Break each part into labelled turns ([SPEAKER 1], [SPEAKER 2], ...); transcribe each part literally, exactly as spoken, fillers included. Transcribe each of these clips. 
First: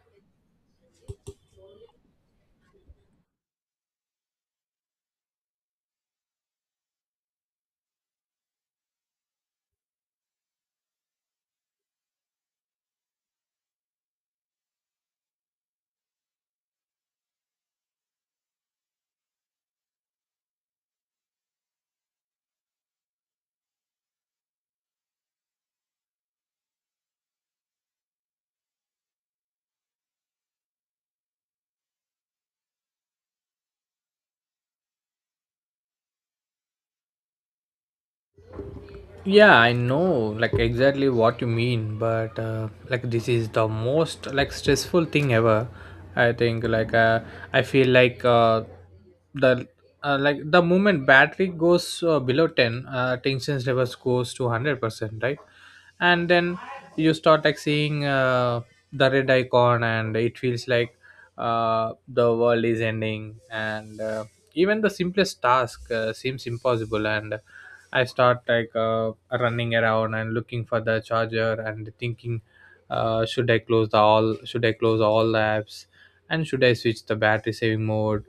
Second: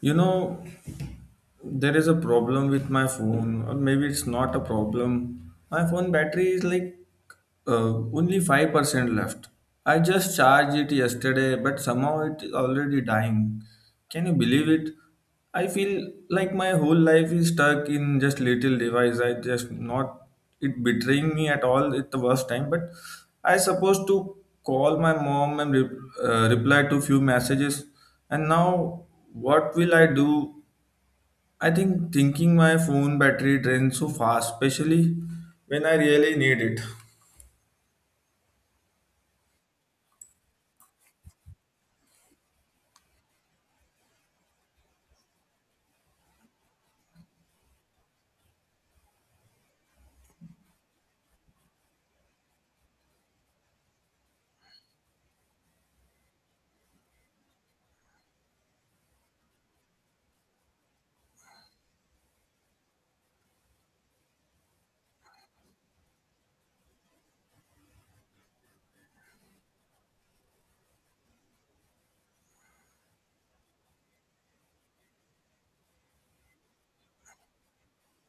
[SPEAKER 1] You know, there is a problem with my phone, or maybe it's not a problem. My phone battery is like uh, only five percent left. I just charged it yesterday, but somehow it is already dying. Can you believe it? I feel like my whole life is stuck in just little device. I just not, it betraying me at all at the worst time. But I supposed to call my mom and re- uh, reply to few messages, and now what will I do? I think thinking my phone battery drains so fast, especially when I really need it.
[SPEAKER 2] Yeah, I know, like, exactly what you mean, but uh, like, this is the most, like, stressful thing ever. I think, like, uh, I feel like, uh, the uh, like, the moment battery goes, uh, below ten, uh, tension levels goes to one hundred percent, right? And then you start, like, seeing uh, the red icon, and it feels like, uh, the world is ending, and uh, even the simplest task uh, seems impossible. And I start, like, uh, running around and looking for the charger and thinking, uh, should I close the all? Should I close all apps? And should I switch the battery saving mode?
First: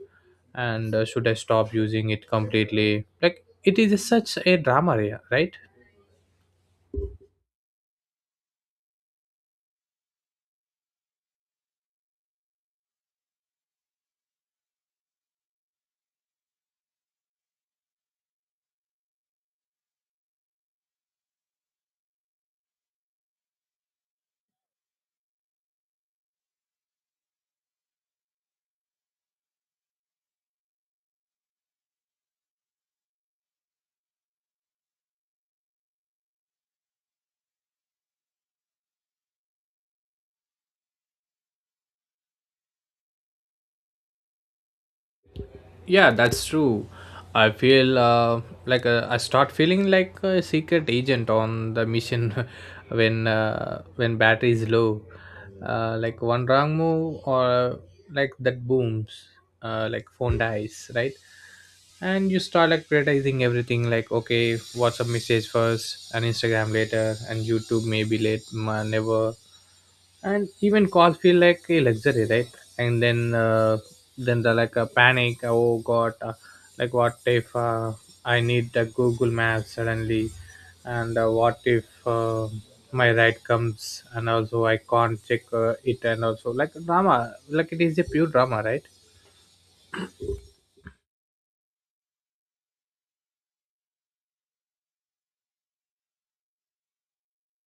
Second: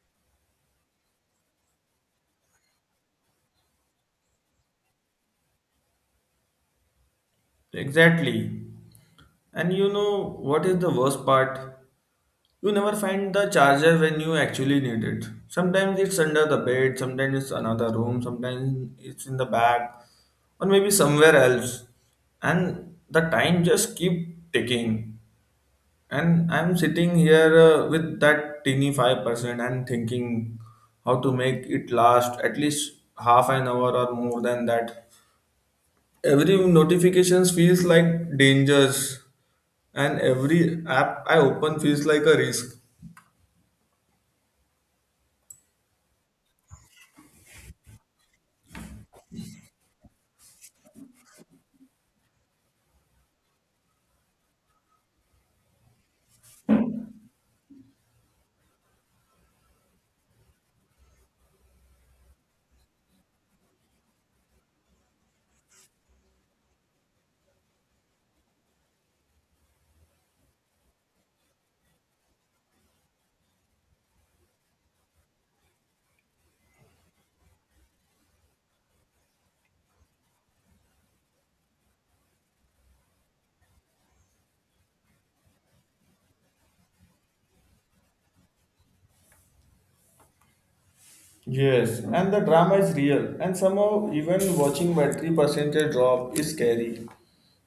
[SPEAKER 2] And uh, should I stop using it completely? Like, it is such a drama, yeah, right?
[SPEAKER 1] Exactly. And you know what is the worst part? You never find the charger when you actually need it. Sometimes it's under the bed, sometimes it's another room, sometimes it's in the bag, or maybe somewhere else. And the time just keep ticking. And I'm sitting here uh, with that teeny five percent and thinking how to make it last at least half an hour or more than that. Every notifications feels like dangers, and every app I open feels like a risk.
[SPEAKER 2] Yeah, that's true. I feel, uh, like, uh, I start feeling like a secret agent on the mission. when uh, when battery is low, uh, like, one wrong move or, like, that booms, uh, like, phone dies, right? And you start, like, prioritizing everything, like, okay, WhatsApp message first, and Instagram later, and YouTube maybe late ma- never. And even cars feel like a luxury, right? And then uh, then the, like, a panic, oh god, uh, like, what if uh, I need the Google Maps suddenly, and uh, what if uh, my ride comes, and also I can't check uh, it. And also, like, drama, like, it is a pure drama, right?
[SPEAKER 1] Yes, and the drama is real, and somehow even watching battery percentage drop is scary.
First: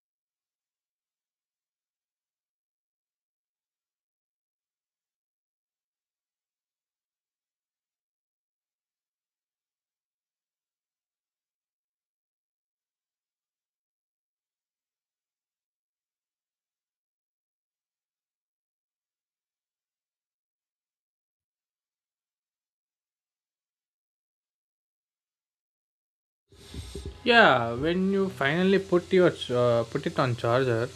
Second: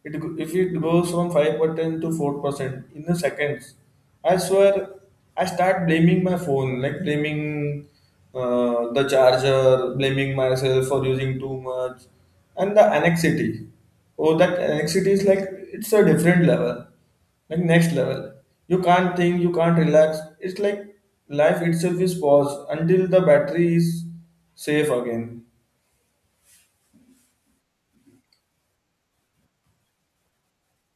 [SPEAKER 1] It go- if it goes from five percent to four percent in the seconds, I swear I start blaming my phone, like blaming uh, the charger, blaming myself for using too much, and the anxiety. Oh, that anxiety is like, it's a different level, like next level. You can't think, you can't relax. It's like life itself is paused until the battery is safe again.
[SPEAKER 2] Yeah, when you finally put your ch- uh, put it on charger,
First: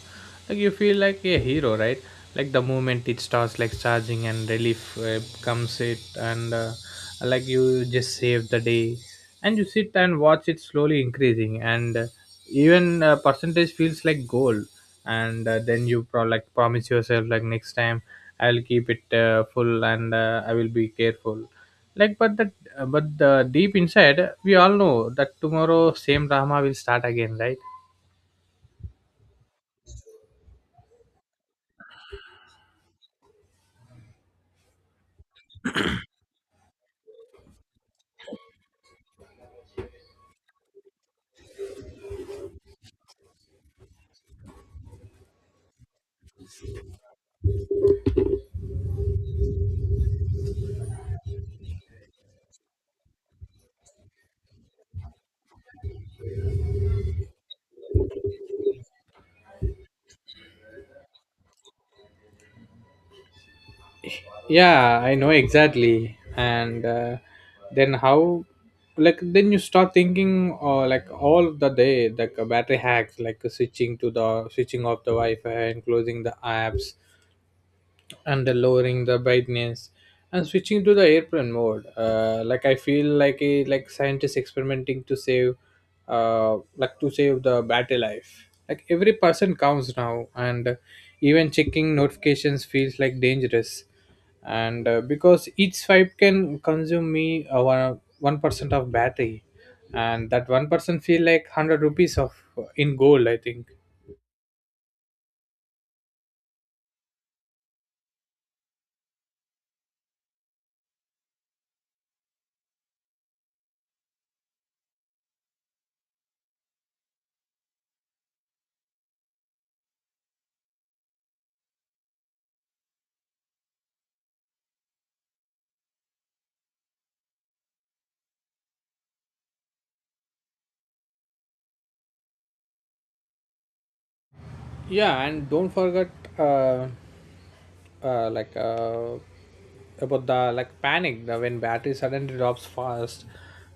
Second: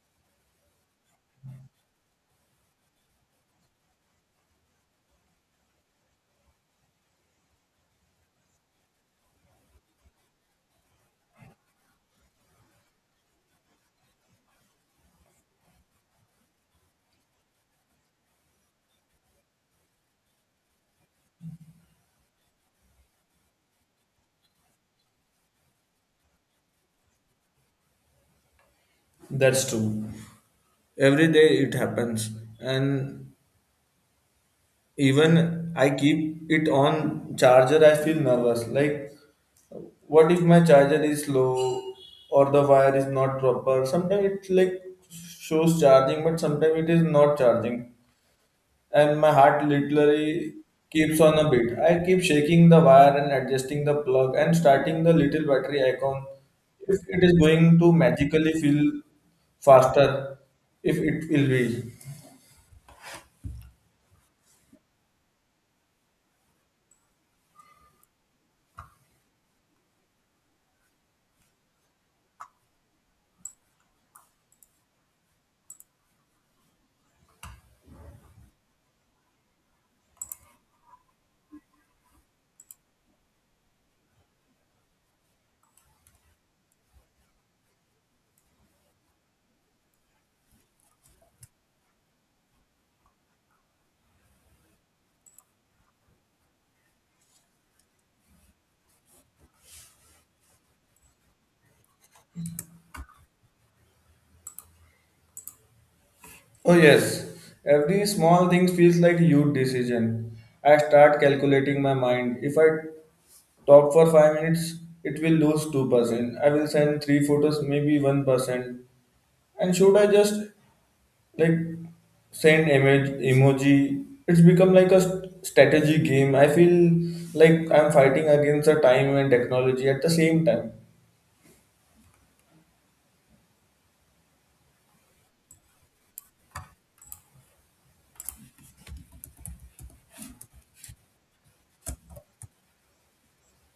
[SPEAKER 2] like, you feel like a hero, right? Like, the moment it starts, like, charging, and relief uh, comes it, and uh, like, you just save the day, and you sit and watch it slowly increasing, and uh, even uh, percentage feels like gold, and uh, then you pro- like, promise yourself, like, next time I'll keep it uh, full, and uh, I will be careful, like, but the, but the deep inside, we all know that tomorrow same drama will start again, right?
[SPEAKER 1] That's true. Every day it happens. And even I keep it on charger, I feel nervous, like what if my charger is low or the wire is not proper. Sometimes it like shows charging, but sometimes it is not charging, and my heart literally keeps on a beat. I keep shaking the wire and adjusting the plug and starting the little battery icon. If it is going to magically feel faster, if it will be.
[SPEAKER 2] Yeah, I know exactly. And uh, then how, like, then you start thinking, or, like, all the day, like, uh, battery hacks, like, uh, switching to the switching off the Wi-Fi and closing the apps, and then lowering the brightness, and switching to the airplane mode. Uh, like, I feel like a, like, scientist experimenting to save, uh, like, to save the battery life, like, every person counts now. And even checking notifications feels like dangerous. And uh, because each swipe can consume me uh, one one percent of battery, and that one person feel like one hundred rupees of, uh, in gold, I think.
[SPEAKER 1] Oh yes, every small thing feels like a huge decision. I start calculating my mind. If I talk for five minutes, it will lose two percent. I will send three photos, maybe one percent. And should I just like send image emoji? It's become like a st- strategy game, I feel like I'm fighting against the time and technology at the same time.
[SPEAKER 2] Yeah, and don't forget, uh, uh, like, uh, about the, like, panic, the, when battery suddenly drops fast.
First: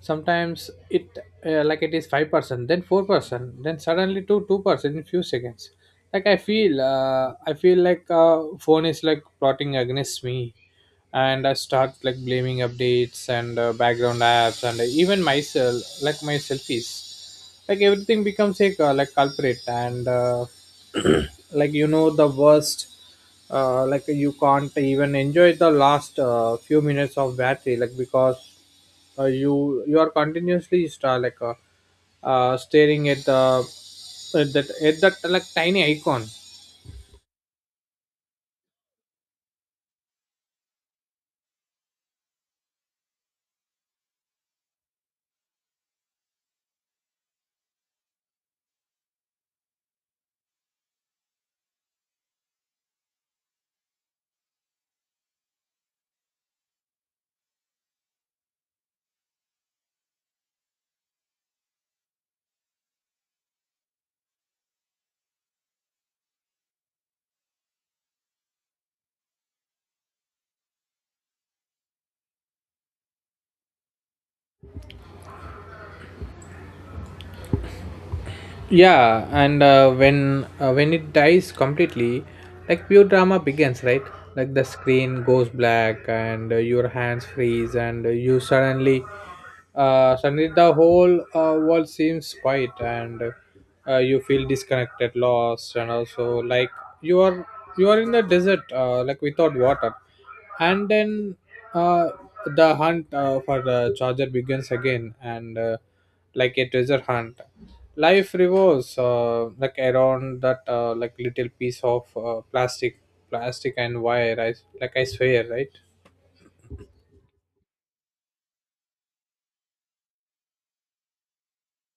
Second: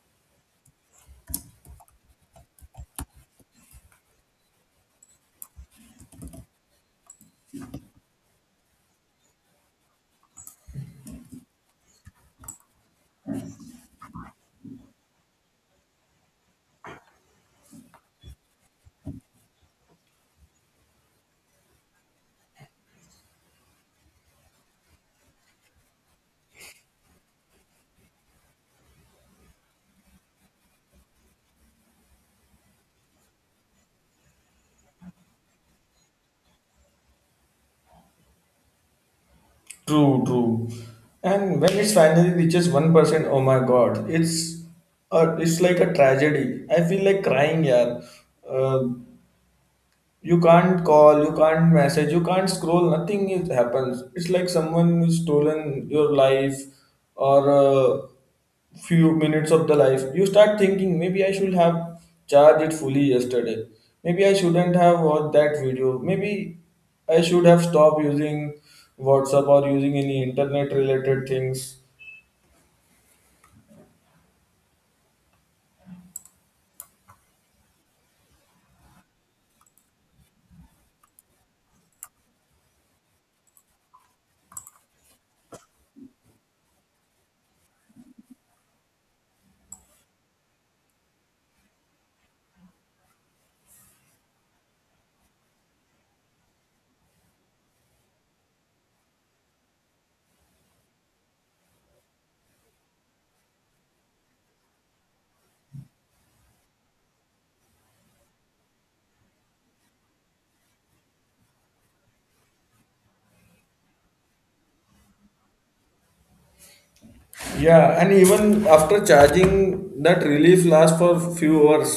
[SPEAKER 2] Sometimes it, uh, like, it is five percent, then four percent, then suddenly to two percent in few seconds. Like, i feel uh, I feel like, uh, phone is, like, plotting against me, and I start, like, blaming updates, and uh, background apps, and even myself, like, my selfies, like, everything becomes a, uh, like, culprit, and uh, like, you know, the worst, uh, like, you can't even enjoy the last uh, few minutes of battery, like, because uh, you you are continuously star like uh, uh, staring at the, at that at that, like, tiny icon.
[SPEAKER 1] True, true. And when it finally reaches one percent, oh my god, it's uh, it's like a tragedy. I feel like crying, yeah. You can't call, you can't message, you can't scroll. Nothing is, happens. It's like someone who's stolen your life or uh, few minutes of the life. You start thinking maybe I should have charged it fully yesterday, maybe I shouldn't have watched that video, maybe I should have stopped using WhatsApp or using any internet related things.
[SPEAKER 2] Yeah, and uh, when uh, when it dies completely, like, pure drama begins, right? Like, the screen goes black, and uh, your hands freeze, and uh, you suddenly uh, suddenly the whole uh, world seems quiet, and uh, you feel disconnected, lost, and also, like, you are you are in the desert, uh, like, without water. And then uh, the hunt, uh, for the charger begins again, and uh, like, a treasure hunt, life revolves, uh, like, around that, uh, like, little piece of, uh, plastic plastic and wire. I, like, I swear, right?
[SPEAKER 1] Yeah, and even after charging, that relief lasts for few hours.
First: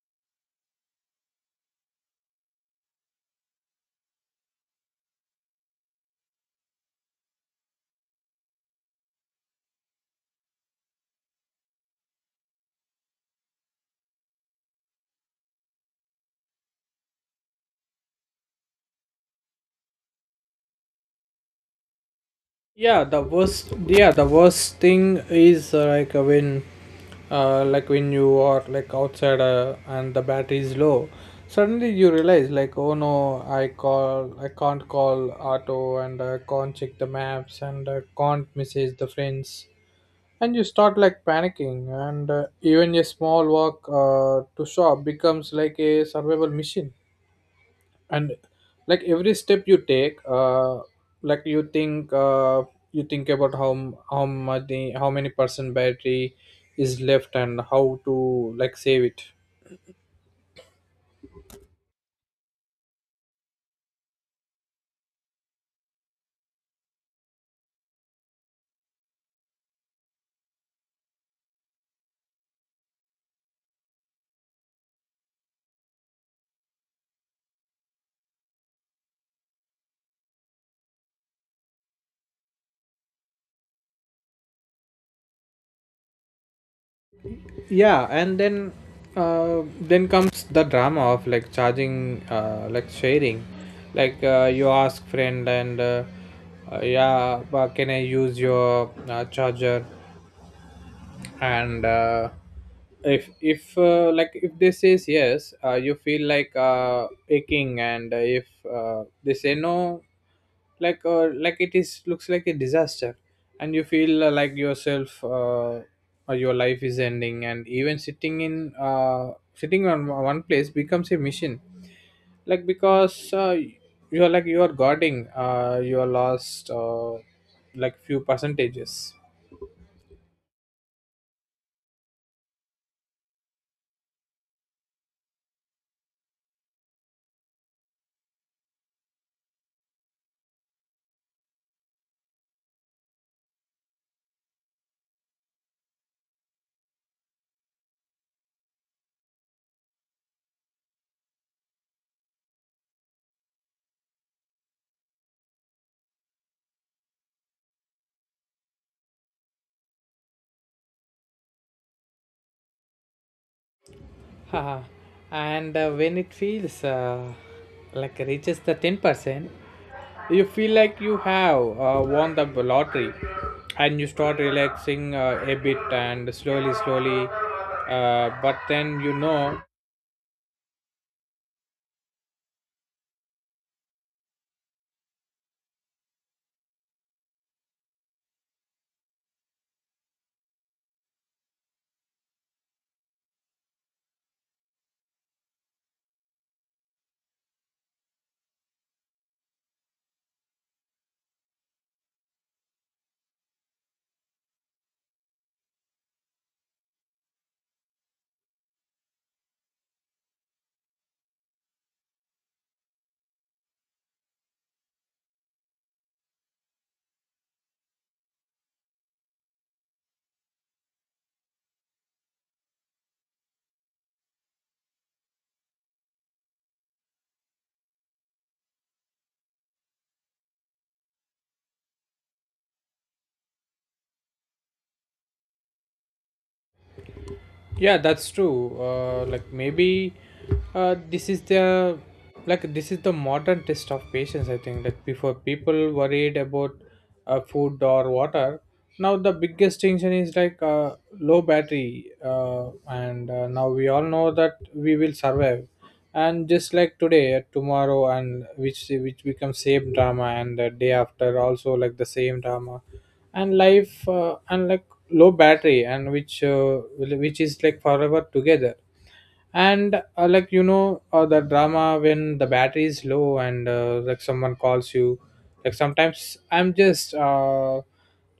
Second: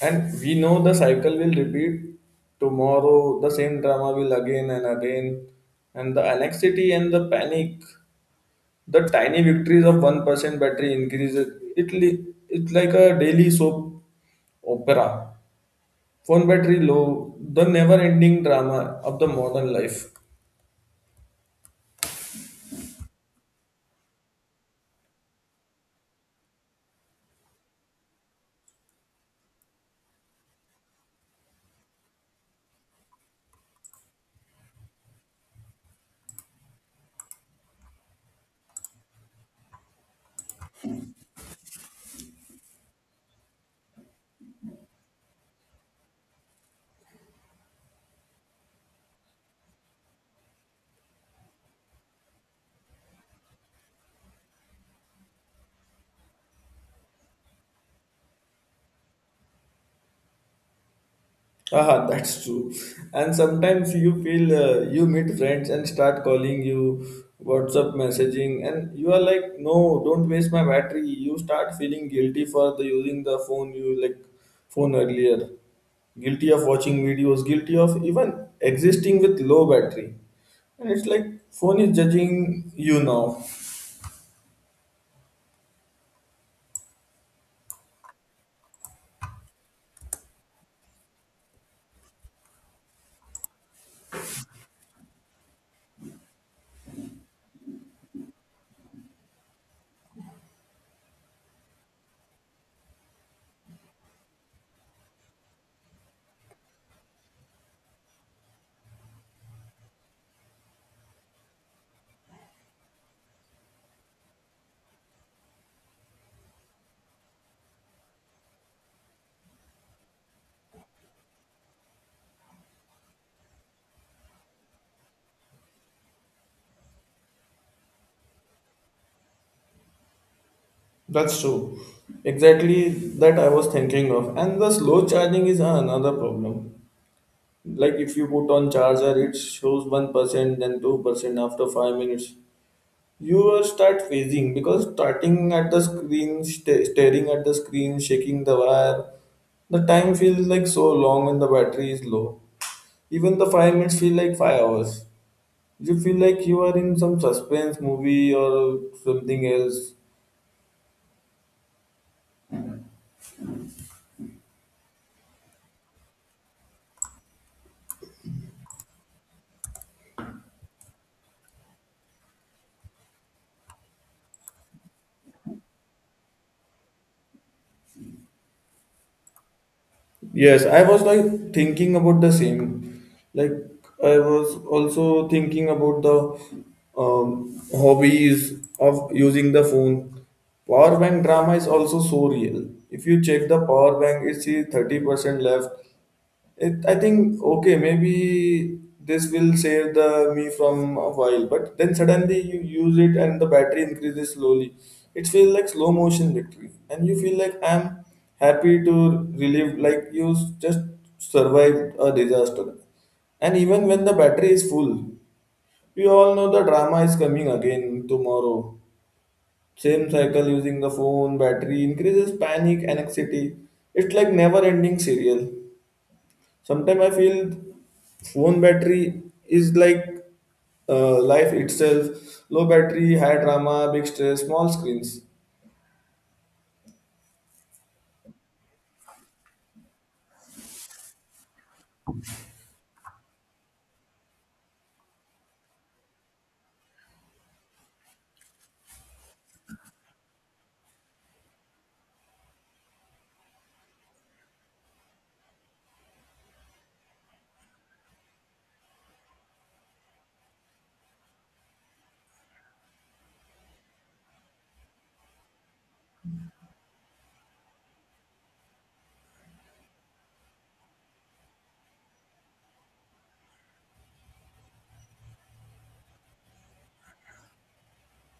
[SPEAKER 1] And we know the cycle will repeat tomorrow, the same drama will again and again. And the anxiety and the panic, the tiny victories of one percent battery increases. It li- it's like a daily soap opera. Phone battery low, the never ending drama of the modern life.
[SPEAKER 2] yeah the worst Yeah, the worst thing is, uh, like, uh, when, uh, like, when you are, like, outside, uh, and the battery is low, suddenly you realize, like, oh no, i call I can't call auto, and I can't check the maps, and I can't message the friends, and you start, like, panicking, and uh, even a small walk uh, to shop becomes like a survival mission. And, like, every step you take, uh like, you think, uh you think about how m- how much the how many percent battery is left and how to, like, save it.
[SPEAKER 1] Ah, that's true. And sometimes you feel uh, you meet friends and start calling you, WhatsApp messaging, and you are like, no, don't waste my battery. You start feeling guilty for the using the phone, you like phone earlier. Guilty of watching videos, guilty of even existing with low battery. And it's like phone is judging you now.
[SPEAKER 2] Yeah, and then uh then comes the drama of, like, charging uh like sharing, like, uh, you ask friend, and uh, uh, yeah, but can I use your uh, charger? And uh, if if uh, like, if they says yes, uh, you feel like, uh, aching, and if uh, they say no, like, uh, like, it is looks like a disaster, and you feel, uh, like, yourself, uh, or your life is ending, and even sitting in uh, sitting on one place becomes a mission, like, because uh, you are, like, you are guarding, uh, you are lost, uh, like, few percentages.
[SPEAKER 1] That's true. Exactly that I was thinking of. And the slow charging is another problem. Like if you put on charger, it shows one percent, then two percent after five minutes. You will start phasing because starting at the screen, sta staring at the screen, shaking the wire, the time feels like so long. And the battery is low, even the five minutes feel like five hours. You feel like you are in some suspense movie or something else.
[SPEAKER 2] Haha. And uh, when it feels, uh, like, reaches the ten percent, you feel like you have uh, won the lottery, and you start relaxing uh, a bit, and slowly, slowly. Uh, but then you know.
[SPEAKER 1] Yes, I was like thinking about the same. Like I was also thinking about the um, hobbies of using the phone. Power bank drama is also so real. If you check the power bank, it's thirty percent left, it, I think okay, maybe this will save the me from a while, but then suddenly you use it and the battery increases slowly. It feels like slow motion victory, and you feel like I'm happy to relive, like you s- just survived a disaster. And even when the battery is full, we all know the drama is coming again tomorrow. Same cycle using the phone, battery increases, panic, anxiety. It's like never ending serial. Sometimes I feel phone battery is like uh, life itself. Low battery, high drama, big stress, small screens.
[SPEAKER 2] Yeah, that's true. Uh, like, maybe uh, this is the like, this is the modern test of patience, I think. Like, before, people worried about uh, food or water. Now the biggest tension is, like, uh, low battery, uh, and uh, now we all know that we will survive. And just like today, uh, tomorrow, and which which becomes same drama, and the day after also, like, the same drama. And life, uh, and, like, low battery, and which uh, which is, like, forever together. And uh, like, you know uh, the drama when the battery is low. And uh, like, someone calls you, like, sometimes I'm just, uh,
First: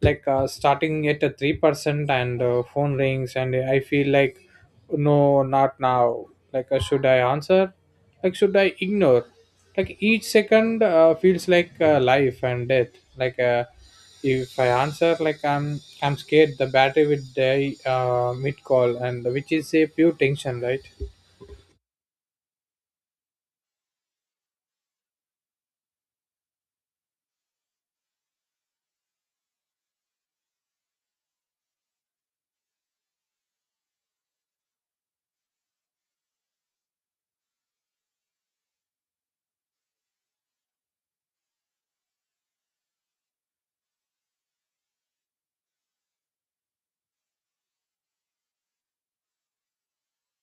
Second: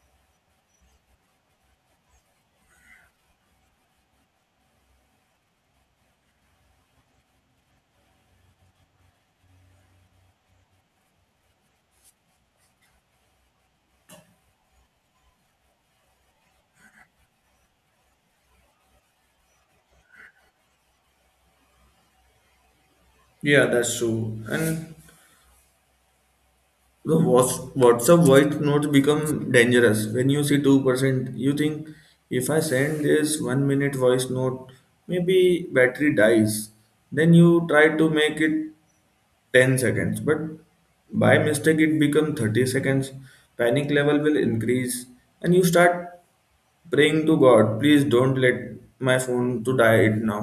[SPEAKER 2] like, uh, starting at a three percent, and uh, phone rings and I feel like, no, not now. Like, uh, should I answer, like, should I ignore. Like, each second uh, feels like, uh, life and death. Like, uh, if I answer, like, i'm i'm scared the battery would die uh, mid call, and which is a pure tension, right?
[SPEAKER 1] Yeah, that's true. And the whats- WhatsApp voice notes become dangerous. When you see two percent, you think if I send this one minute voice note, maybe battery dies. Then you try to make it ten seconds, but by mistake it become thirty seconds. Panic level will increase, and you start praying to God, please don't let my phone to die it now.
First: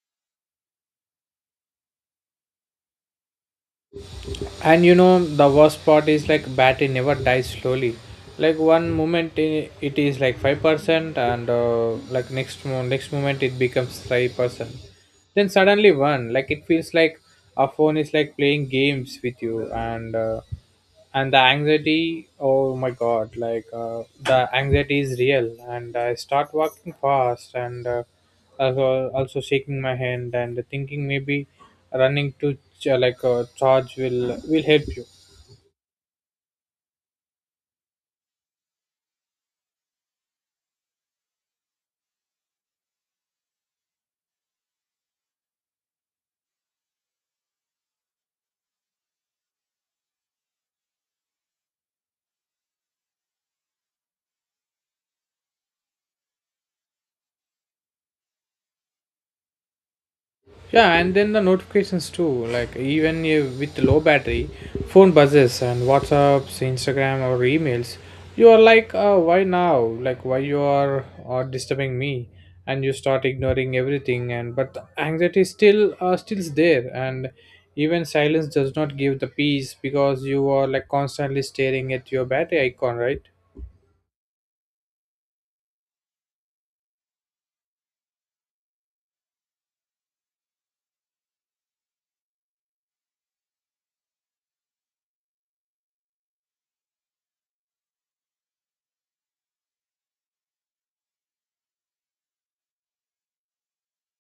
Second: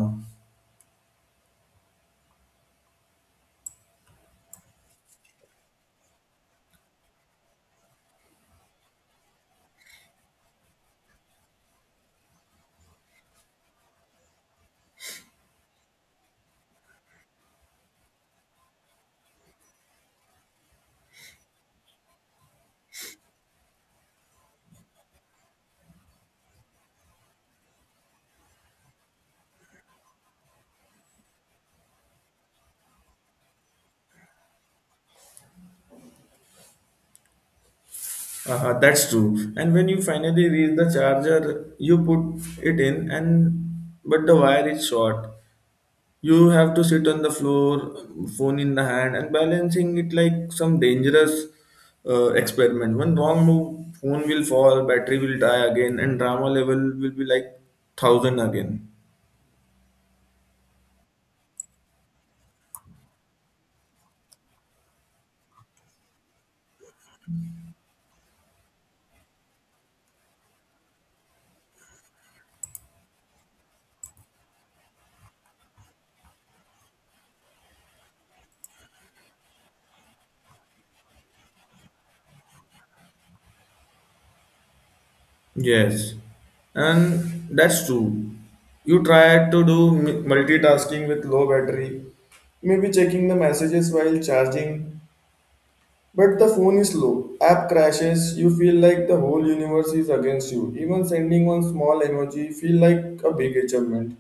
[SPEAKER 2] And you know the worst part is, like, battery never dies slowly. Like, one moment i- it is like five percent, and uh, like, next mo- next moment it becomes five percent. Then suddenly one, like, it feels like a phone is, like, playing games with you. And uh, and the anxiety, oh my god, like, uh, the anxiety is real. And I start walking fast, and uh, also, also shaking my hand and thinking maybe running to ch- like, uh, charge will will help you.
[SPEAKER 1] Uh, that's true. And when you finally reach the charger, you put it in, and but the wire is short. You have to sit on the floor, phone in the hand, and balancing it like some dangerous uh, experiment. One wrong move, phone will fall, battery will die again, and drama level will be like thousand again.
[SPEAKER 2] Yeah, and then the notifications too. Like, even if with low battery, phone buzzes and WhatsApps, Instagram, or emails. You are like, uh, why now? Like, why you are uh, disturbing me? And you start ignoring everything. And but the anxiety still uh, still is there. And even silence does not give the peace because you are, like, constantly staring at your battery icon, right?
[SPEAKER 1] Yes, and that's true. You try to do m- multitasking with low battery, maybe checking the messages while charging, but the phone is slow, app crashes, you feel like the whole universe is against you. Even sending one small emoji feel like a big achievement.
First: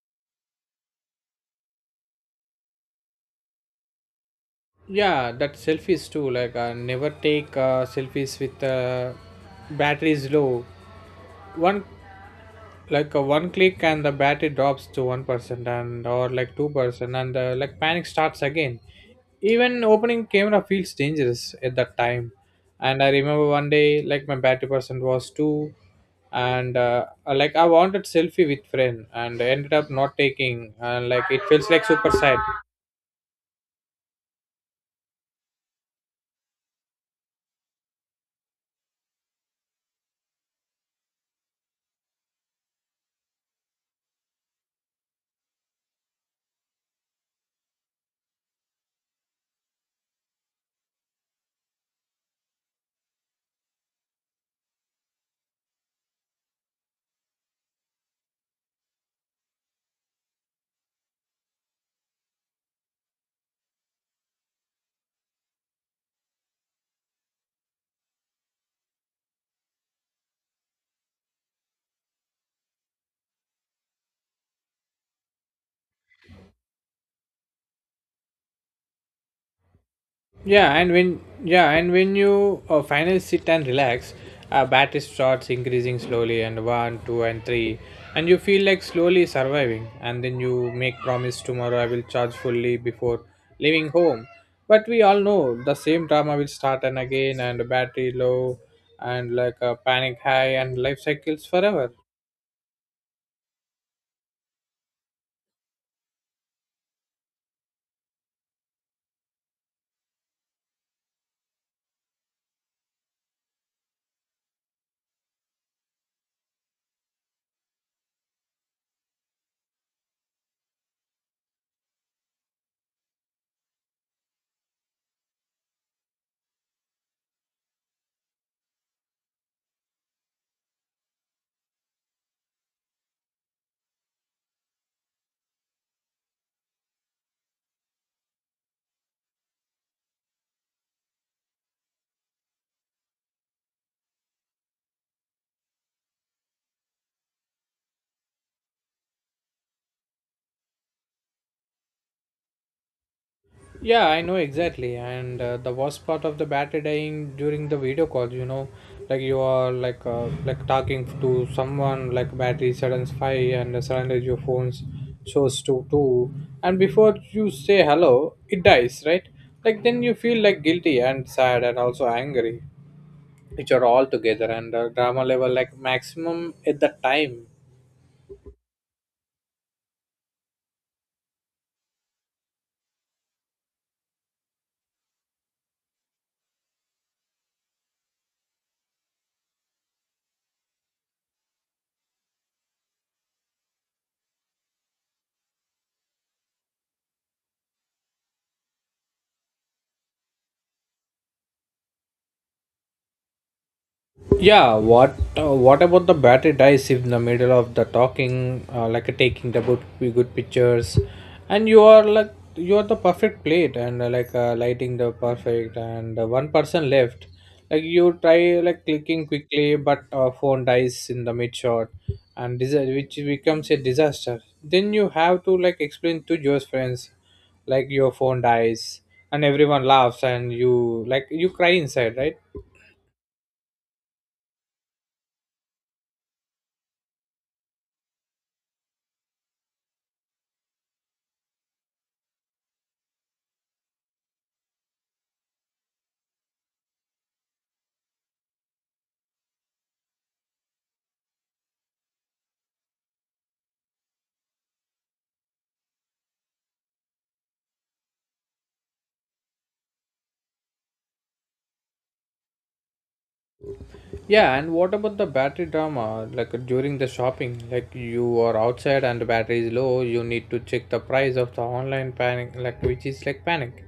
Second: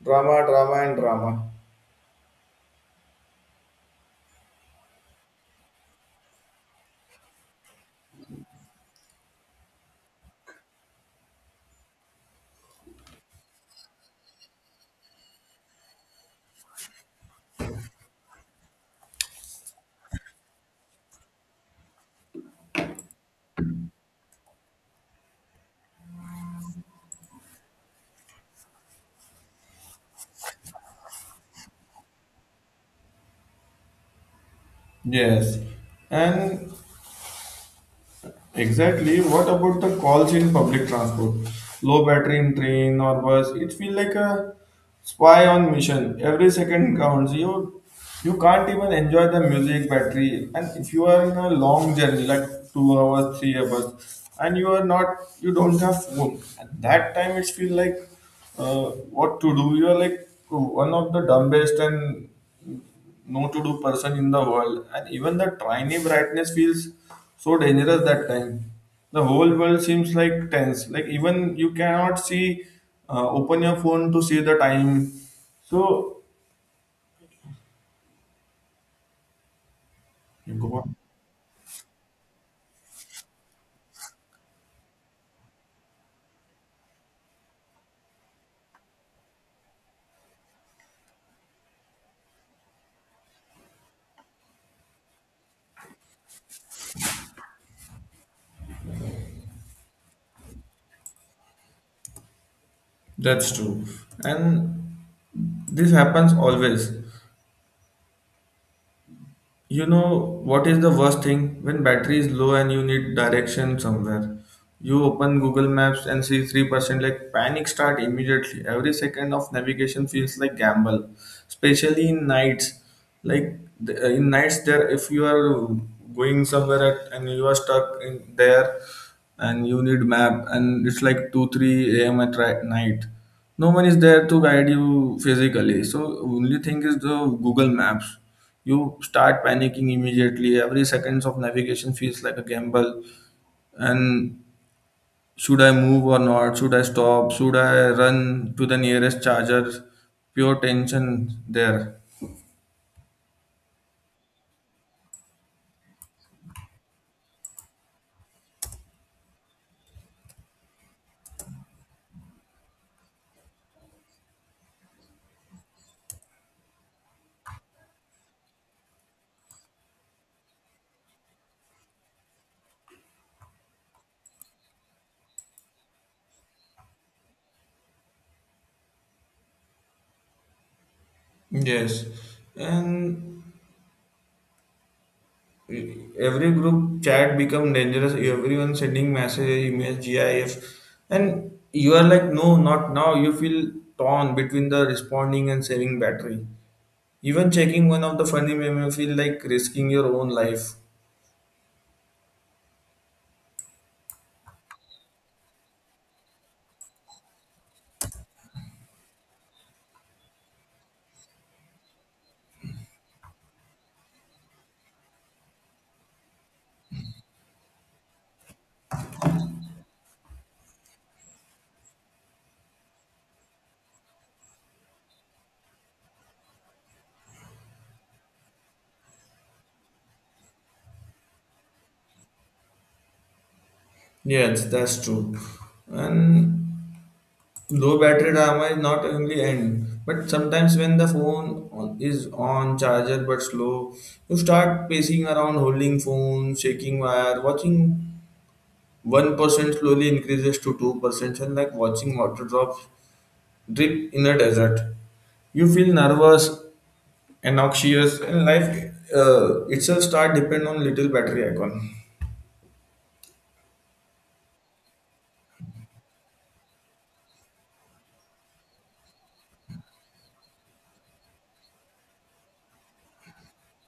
[SPEAKER 1] Drama, drama, and drama.
[SPEAKER 2] Yeah, that selfies too. Like, uh, never take uh, selfies with uh, batteries low. One, like, a one click and the battery drops to one percent, and or, like, two percent, and uh, like, panic starts again. Even opening camera feels dangerous at that time. And I remember one day, like, my battery percent was two, and uh, like, I wanted selfie with friend and ended up not taking, and, like, it feels like super sad.
[SPEAKER 1] Yes, and exactly. What about the calls in public transport? Low battery in train or bus. It feels like a spy on mission. Every second counts. You you can't even enjoy the music battery. And if you are in a long journey, like two hours, three hours, and you are not, you don't have phone. At that time, it feels like uh, what to do. You are like one of the dumbest and no to do person in the world, and even the tiny brightness feels so dangerous that time. The whole world seems like tense, like even you cannot see, uh, open your phone to see the time. So, you
[SPEAKER 2] Yeah,
[SPEAKER 1] go
[SPEAKER 2] and
[SPEAKER 1] on.
[SPEAKER 2] when yeah, and when you uh, finally sit and relax, uh, battery starts increasing slowly, and one, two, and three, and you feel like slowly surviving. And then you make promise, tomorrow I will charge fully before leaving home. But we all know the same drama will start and again, and battery low, and, like, a panic high, and life cycles forever.
[SPEAKER 1] That's true, and this happens always. You know what is the worst thing? When battery is low and you need direction somewhere, you open Google Maps and see three percent, like panic start immediately. Every second of navigation feels like gamble, especially in nights. Like the- uh, in nights there, if you are going somewhere at, and you are stuck in there, and you need map, and it's like two three a m at ri- night, no one is there to guide you physically, so only thing is the Google Maps. You start panicking immediately. Every seconds of navigation feels like a gamble. And should I move or not? Should I stop? Should I run to the nearest charger? Pure tension there.
[SPEAKER 2] Yeah, I know exactly. And uh, the worst part of the battery dying during the video calls, you know, like, you are like, uh, like, talking to someone, like, battery suddenly five, and suddenly your phone's shows to two, and before you say hello, it dies, right? Like, then you feel like guilty and sad and also angry, which are all together, and the drama level, like, maximum at the time.
[SPEAKER 1] Yes, and every group chat become dangerous. Everyone sending message, email, GIF, and you are like, no, not now. You feel torn between the responding and saving battery. Even checking one of the funny meme may feel like risking your own life.
[SPEAKER 2] Yeah, what uh, what about the battery dies if in the middle of the talking, uh, like, taking the good good pictures, and you are like, you are the perfect plate, and uh, like, uh, lighting the perfect, and uh, one person left, like, you try, like, clicking quickly, but uh, phone dies in the mid shot, and this which becomes a disaster. Then you have to, like, explain to your friends, like, your phone dies, and everyone laughs, and you, like, you cry inside, right?
[SPEAKER 1] Yes, that's true. And low battery drama is not only end, but sometimes when the phone on- is on charger but slow, you start pacing around, holding phone, shaking wire, watching one percent slowly increases to two percent, and like watching water drops drip in a desert. You feel nervous and noxious, and life uh, itself start depend on little battery icon.
[SPEAKER 2] Yeah, and what about the battery drama? Like during the shopping, like you are outside and the battery is low, you need to check the price of the online panic, like which is like panic,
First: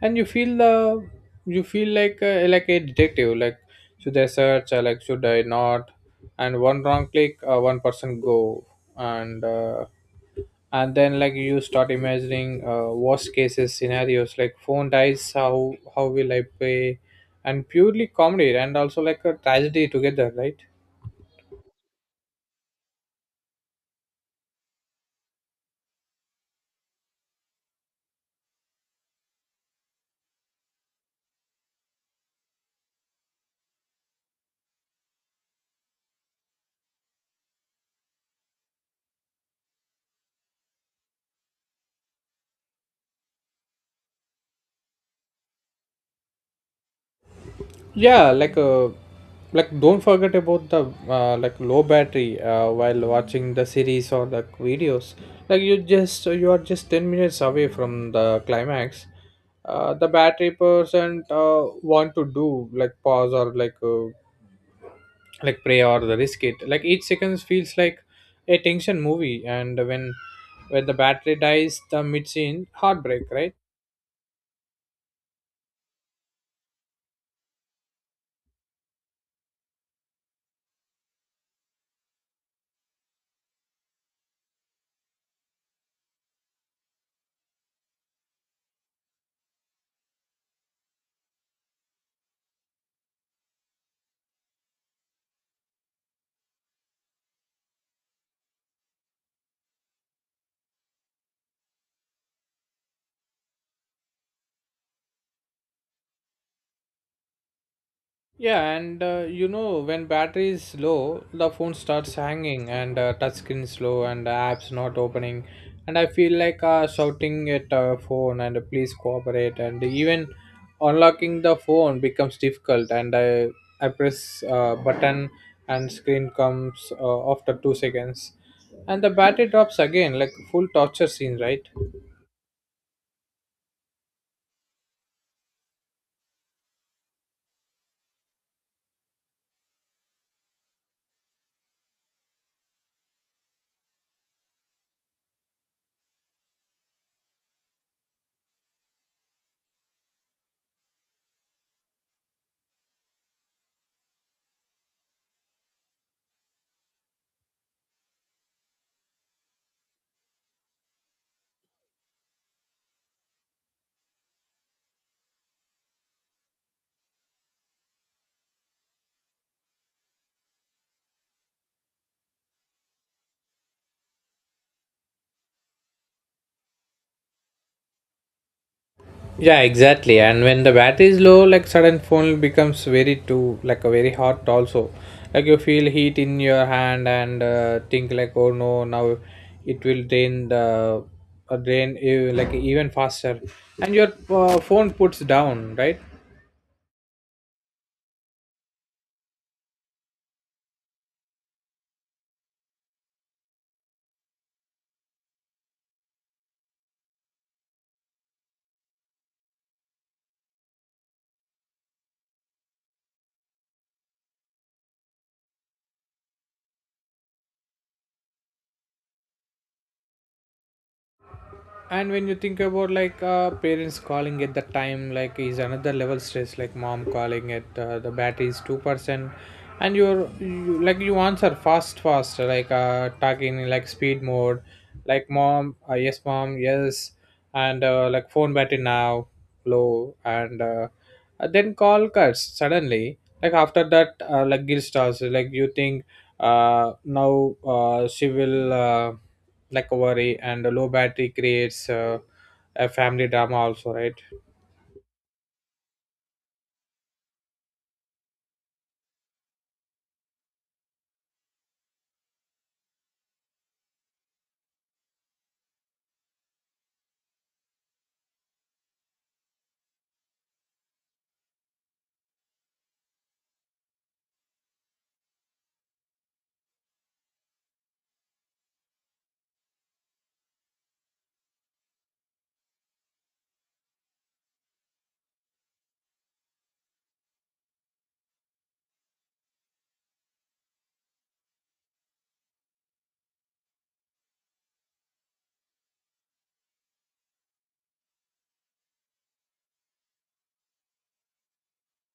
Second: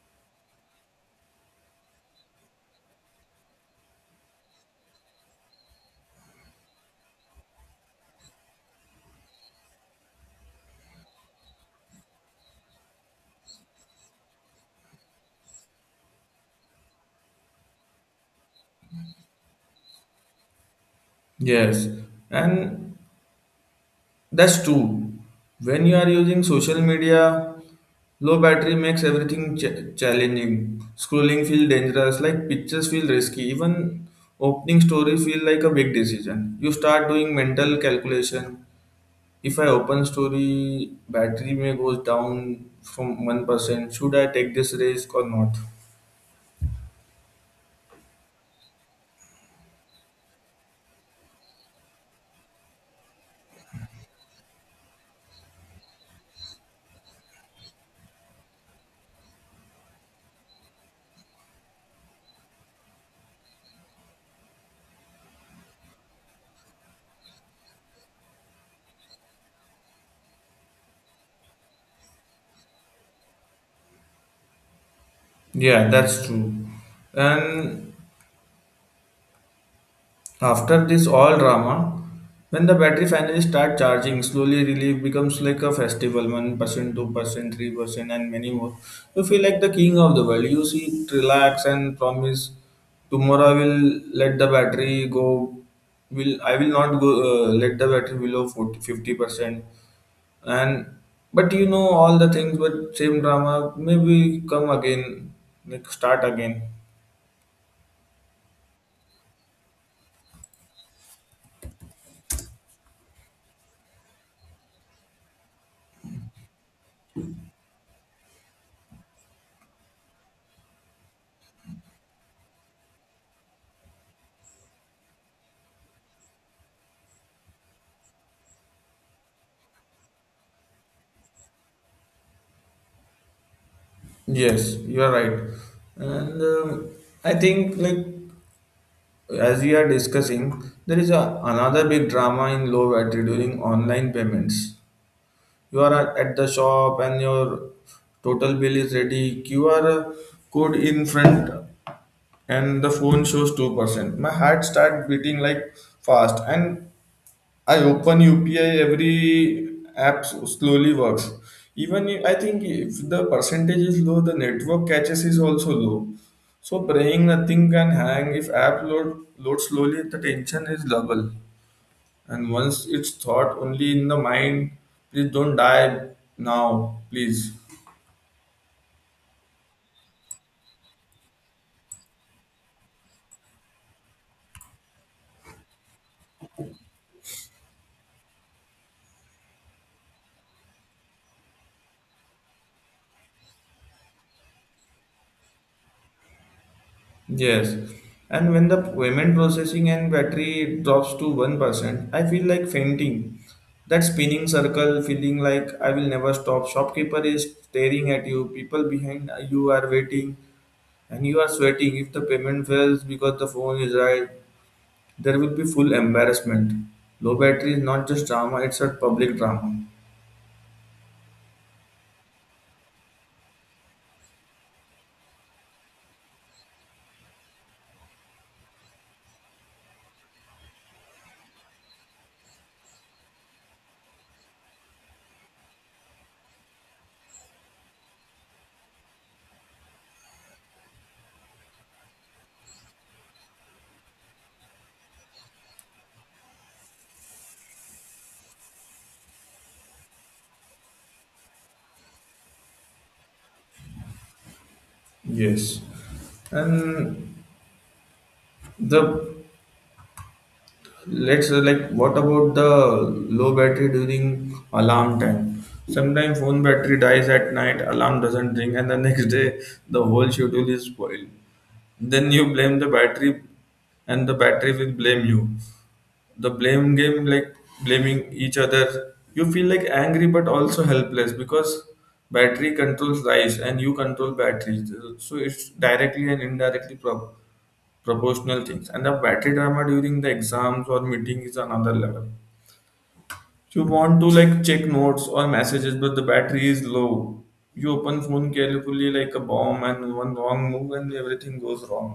[SPEAKER 2] and you feel the you feel like uh, like a detective. Like should I search? Or like should I not? And one wrong click, uh, one person go, and uh, and then like you start imagining uh, worst cases scenarios like phone dies. How how will I pay? And purely comedy and also like a tragedy together, right?
[SPEAKER 1] Yes, and that's true. When you are using social media, low battery makes everything ch- challenging. Scrolling feel dangerous, like pictures feel risky. Even opening story feel like a big decision. You start doing mental calculation. If I open story, battery may goes down from one percent. Should I take this risk or not?
[SPEAKER 2] Yeah, like uh, like don't forget about the uh, like low battery uh, while watching the series or the videos. Like you just you are just ten minutes away from the climax. Uh, the battery percent uh, want to do like pause or like uh, like Prey or The Risk It. Like each seconds feels like a tension movie, and when when the battery dies, the mid scene heartbreak, right?
[SPEAKER 1] Yeah, that's true. And after this all drama, when the battery finally start charging, slowly relief becomes like a festival, one percent, two percent, three percent and many more. You feel like the king of the world. You sit, relax and promise tomorrow I will let the battery go. Will I will not go uh, let the battery below forty, fifty percent. And but you know all the things, but same drama maybe come again, like start again.
[SPEAKER 2] Yeah, and uh, you know, when battery is low, the phone starts hanging and uh, touchscreen slow and apps not opening. And I feel like uh, shouting at uh, phone and uh, please cooperate. And even unlocking the phone becomes difficult. And I, I press uh, button and screen comes uh, after two seconds. And the battery drops again, like full torture scene, right?
[SPEAKER 1] Yes, you are right. And um, I think, like, as we are discussing, there is a, another big drama in low battery during online payments. You are at, at the shop and your total bill is ready, Q R code in front, and the phone shows two percent. My heart starts beating like fast, and I open U P I, every app slowly works. Even if- I think if the percentage is low, the network catches is also low. So praying nothing can hang. If app load load slowly, the tension is double. And once it's thought only in the mind, please don't die now, please.
[SPEAKER 2] Yeah, exactly. And when the battery is low, like sudden phone becomes very too like a very hot also. Like you feel heat in your hand and uh, think like, oh no, now it will drain the uh, drain uh, like even faster, and your uh, phone puts down, right?
[SPEAKER 1] Yes, and when the payment processing and battery drops to one percent, I feel like fainting. That spinning circle feeling like I will never stop. Shopkeeper is staring at you, people behind you are waiting, and you are sweating. If the payment fails because the phone is right, there will be full embarrassment. Low battery is not just drama, it's a public drama.
[SPEAKER 2] And when you think about like uh, parents calling at the time like is another level stress, like mom calling at uh, the battery is two percent, and you're you, like you answer fast fast like uh, talking in like speed mode, like mom, uh, yes mom, yes, and uh, like phone battery now low, and uh, uh, then call cuts suddenly. Like after that, uh, like guilt starts, like you think uh, now uh, she will uh, recovery, and a low battery creates uh, a family drama also, right?
[SPEAKER 1] Yes. And the Let's uh, like what about the low battery during alarm time? Sometimes phone battery dies at night, alarm doesn't ring, and the next day the whole schedule is spoiled. Then you blame the battery, and the battery will blame you. The blame game, like blaming each other, you feel like angry but also helpless because battery controls lives and you control batteries. So it's directly and indirectly prob- proportional things, and the battery drama during the exams or meeting is another level. You want to like check notes or messages, but the battery is low. You open phone carefully like a bomb, and one wrong move and everything goes wrong.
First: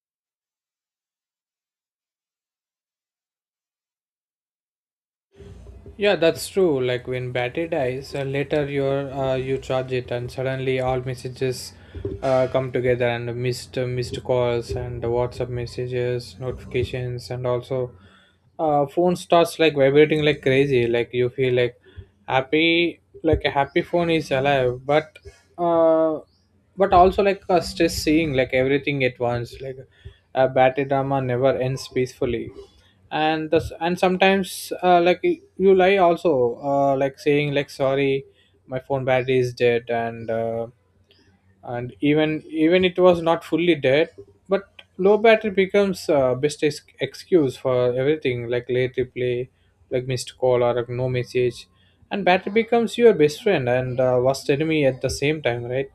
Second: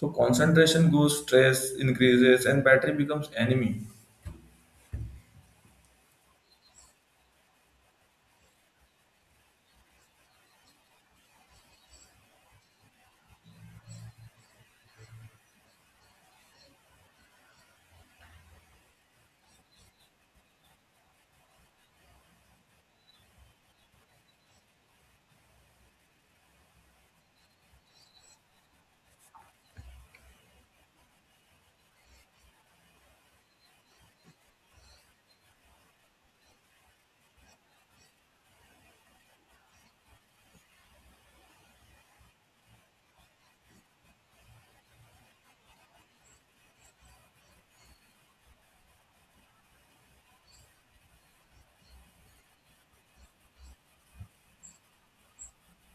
[SPEAKER 1] So concentration goes, stress increases, and battery becomes enemy.
[SPEAKER 2] Yeah, that's true. Like when battery dies uh, later, your uh, you charge it and suddenly all messages uh, come together and missed uh, missed calls and WhatsApp messages notifications. And also uh, phone starts like vibrating like crazy, like you feel like happy, like a happy phone is alive, but uh but also like a stress seeing like everything at once, like a battery drama never ends peacefully. And this, and sometimes uh, like you lie also, uh, like saying like sorry, my phone battery is dead, and uh, and even even it was not fully dead, but low battery becomes uh, best ex- excuse for everything, like late replay, like missed call, or like no message. And battery becomes your best friend and uh, worst enemy at the same time, right?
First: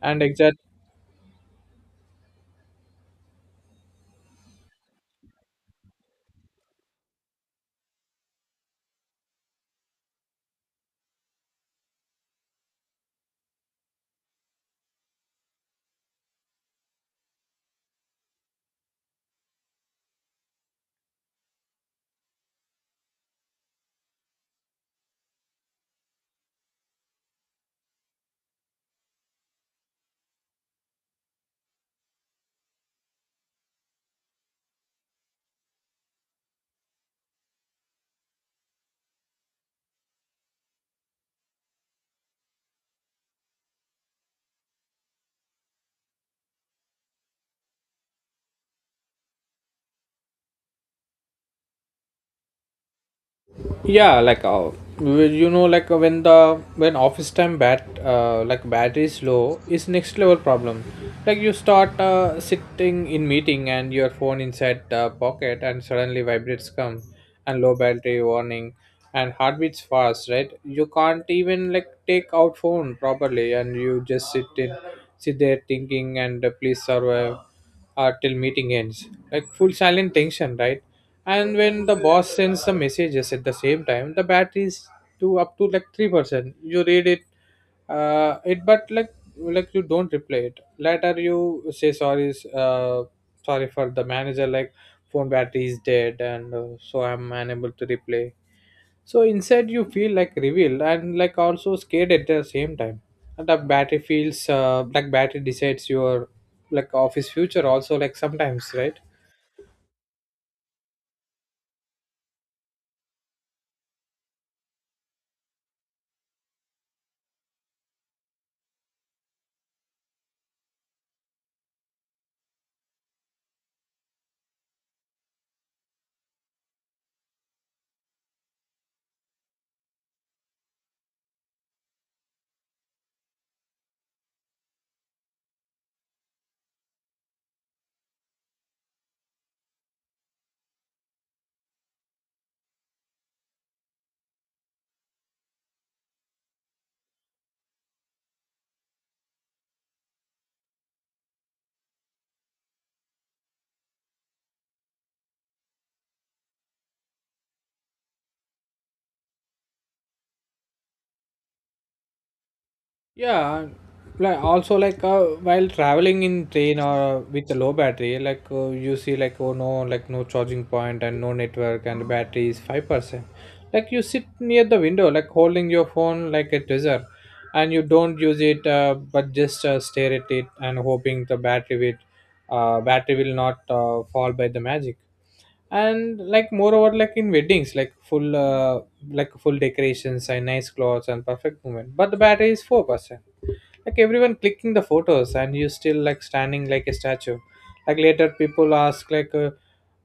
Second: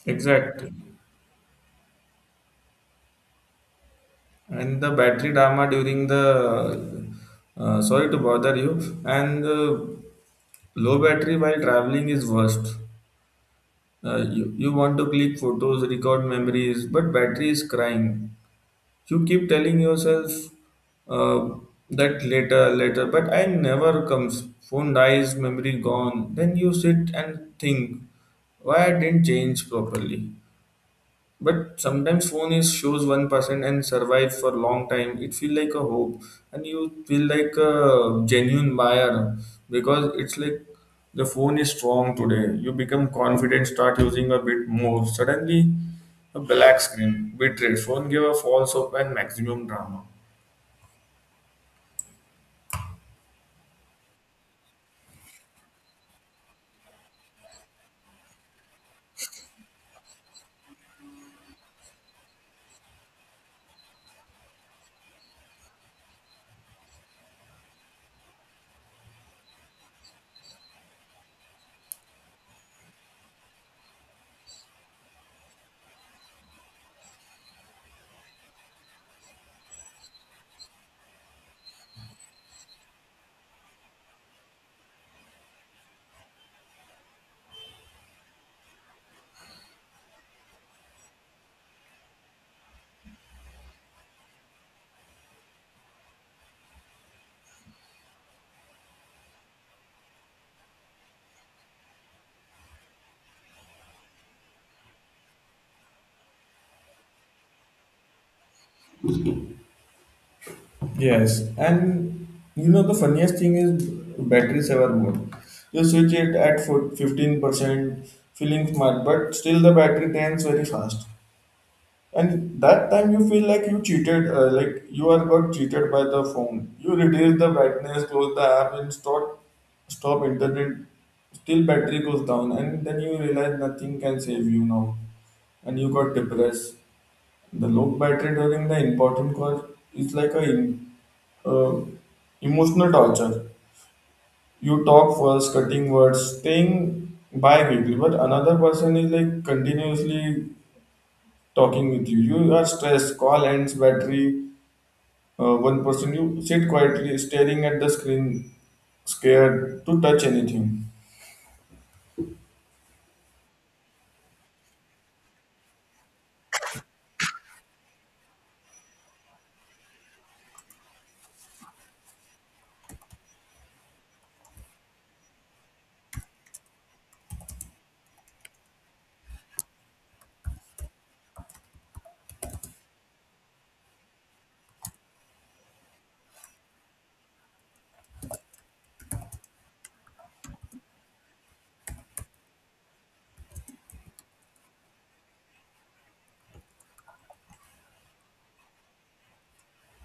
[SPEAKER 2] And exact.
[SPEAKER 1] Exactly. And the battery drama during the uh, sorry to bother you, and uh, low battery while traveling is worst. Uh, you, you want to click photos, record memories, but battery is crying. You keep telling yourself uh, that later, later, but I never comes. Phone dies, memory gone. Then you sit and think, why I didn't change properly. But sometimes phone is shows one percent and survive for long time. It feel like a hope, and you feel like a genuine buyer because it's like the phone is strong today. You become confident, start using a bit more. Suddenly, a black screen, bitrate, phone give a false hope and maximum drama.
[SPEAKER 2] Yeah, like uh, well, you know, like uh, when the when office time bat uh, like battery is low is next level problem. Like you start uh, sitting in meeting and your phone inside the pocket and suddenly vibrates come and low battery warning, and heartbeats fast, right? You can't even like take out phone properly, and you just sit in sit there thinking and uh, please survive uh, till meeting ends, like full silent tension, right? And when the boss sends the messages at the same time, the battery is to up to like three percent. You read it, uh, it, but like like you don't reply it. Later you say sorry, uh, sorry for the manager, like phone battery is dead, and uh, so I'm unable to replay, so inside you feel like revealed and like also scared at the same time. And the battery feels uh, like battery decides your like office future also, like sometimes, right?
[SPEAKER 1] Yes, and you know the funniest thing is battery saver mode. You switch it at fifteen percent, feeling smart, but still the battery drains very fast. And that time you feel like you cheated, uh, like you are got cheated by the phone. You reduce the brightness, close the app, and stop stop internet. Still battery goes down, and then you realize nothing can save you now, and you got depressed. The low battery during the important call is like a em- uh, emotional torture. You talk first, cutting words, staying bi-weekly, but another person is like continuously talking with you. You are stressed, call ends, battery. Uh, one person, you sit quietly, staring at the screen, scared to touch anything.
[SPEAKER 2] Yeah, like also like uh, while traveling in train or with a low battery, like uh, you see like oh no, like no charging point and no network and battery is five percent. Like you sit near the window, like holding your phone like a treasure, and you don't use it, uh, but just uh, stare at it and hoping the battery will, uh, battery will not uh, fall by the magic. And like moreover, like in weddings, like full, uh, like full decorations and nice clothes and perfect moment, but the battery is four percent. Like everyone clicking the photos and you still like standing like a statue. Like later people ask like, uh,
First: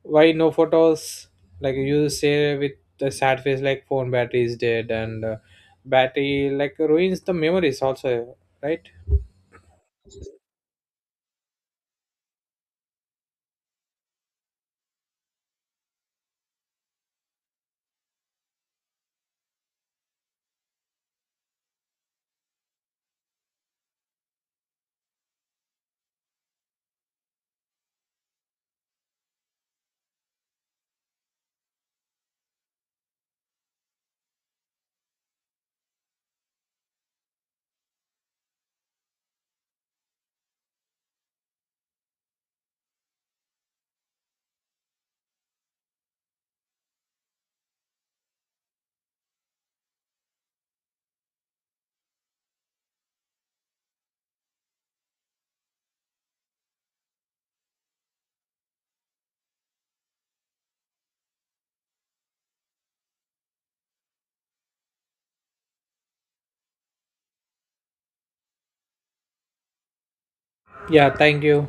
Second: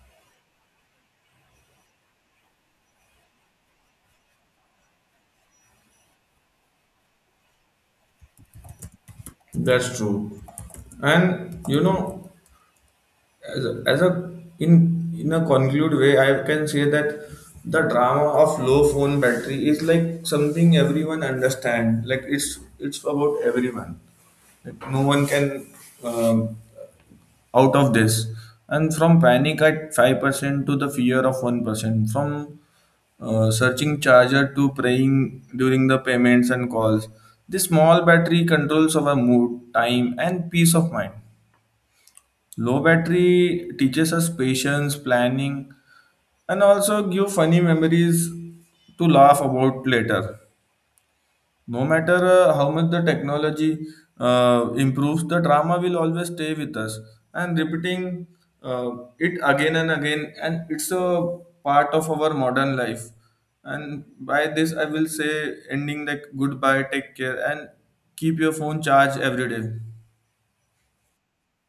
[SPEAKER 2] why no photos? Like you say with a sad face, like phone battery is dead, and uh, battery like ruins the memories also, right?
[SPEAKER 1] That's true. And you know, as a, as a in in a conclude way, I can say that the drama of low phone battery is like something everyone understand. Like it's it's about everyone. Like no one can um out of this. And from panic at five percent to the fear of one percent, from uh, searching charger to praying during the payments and calls, this small battery controls our mood, time, and peace of mind. Low battery teaches us patience, planning, and also give funny memories to laugh about later. No matter uh, how much the technology uh, improves, the drama will always stay with us. And repeating uh, it again and again, and it's a part of our modern life. And by this, I will say ending like goodbye, take care, and keep your phone charged every day.
[SPEAKER 2] Yeah, thank you.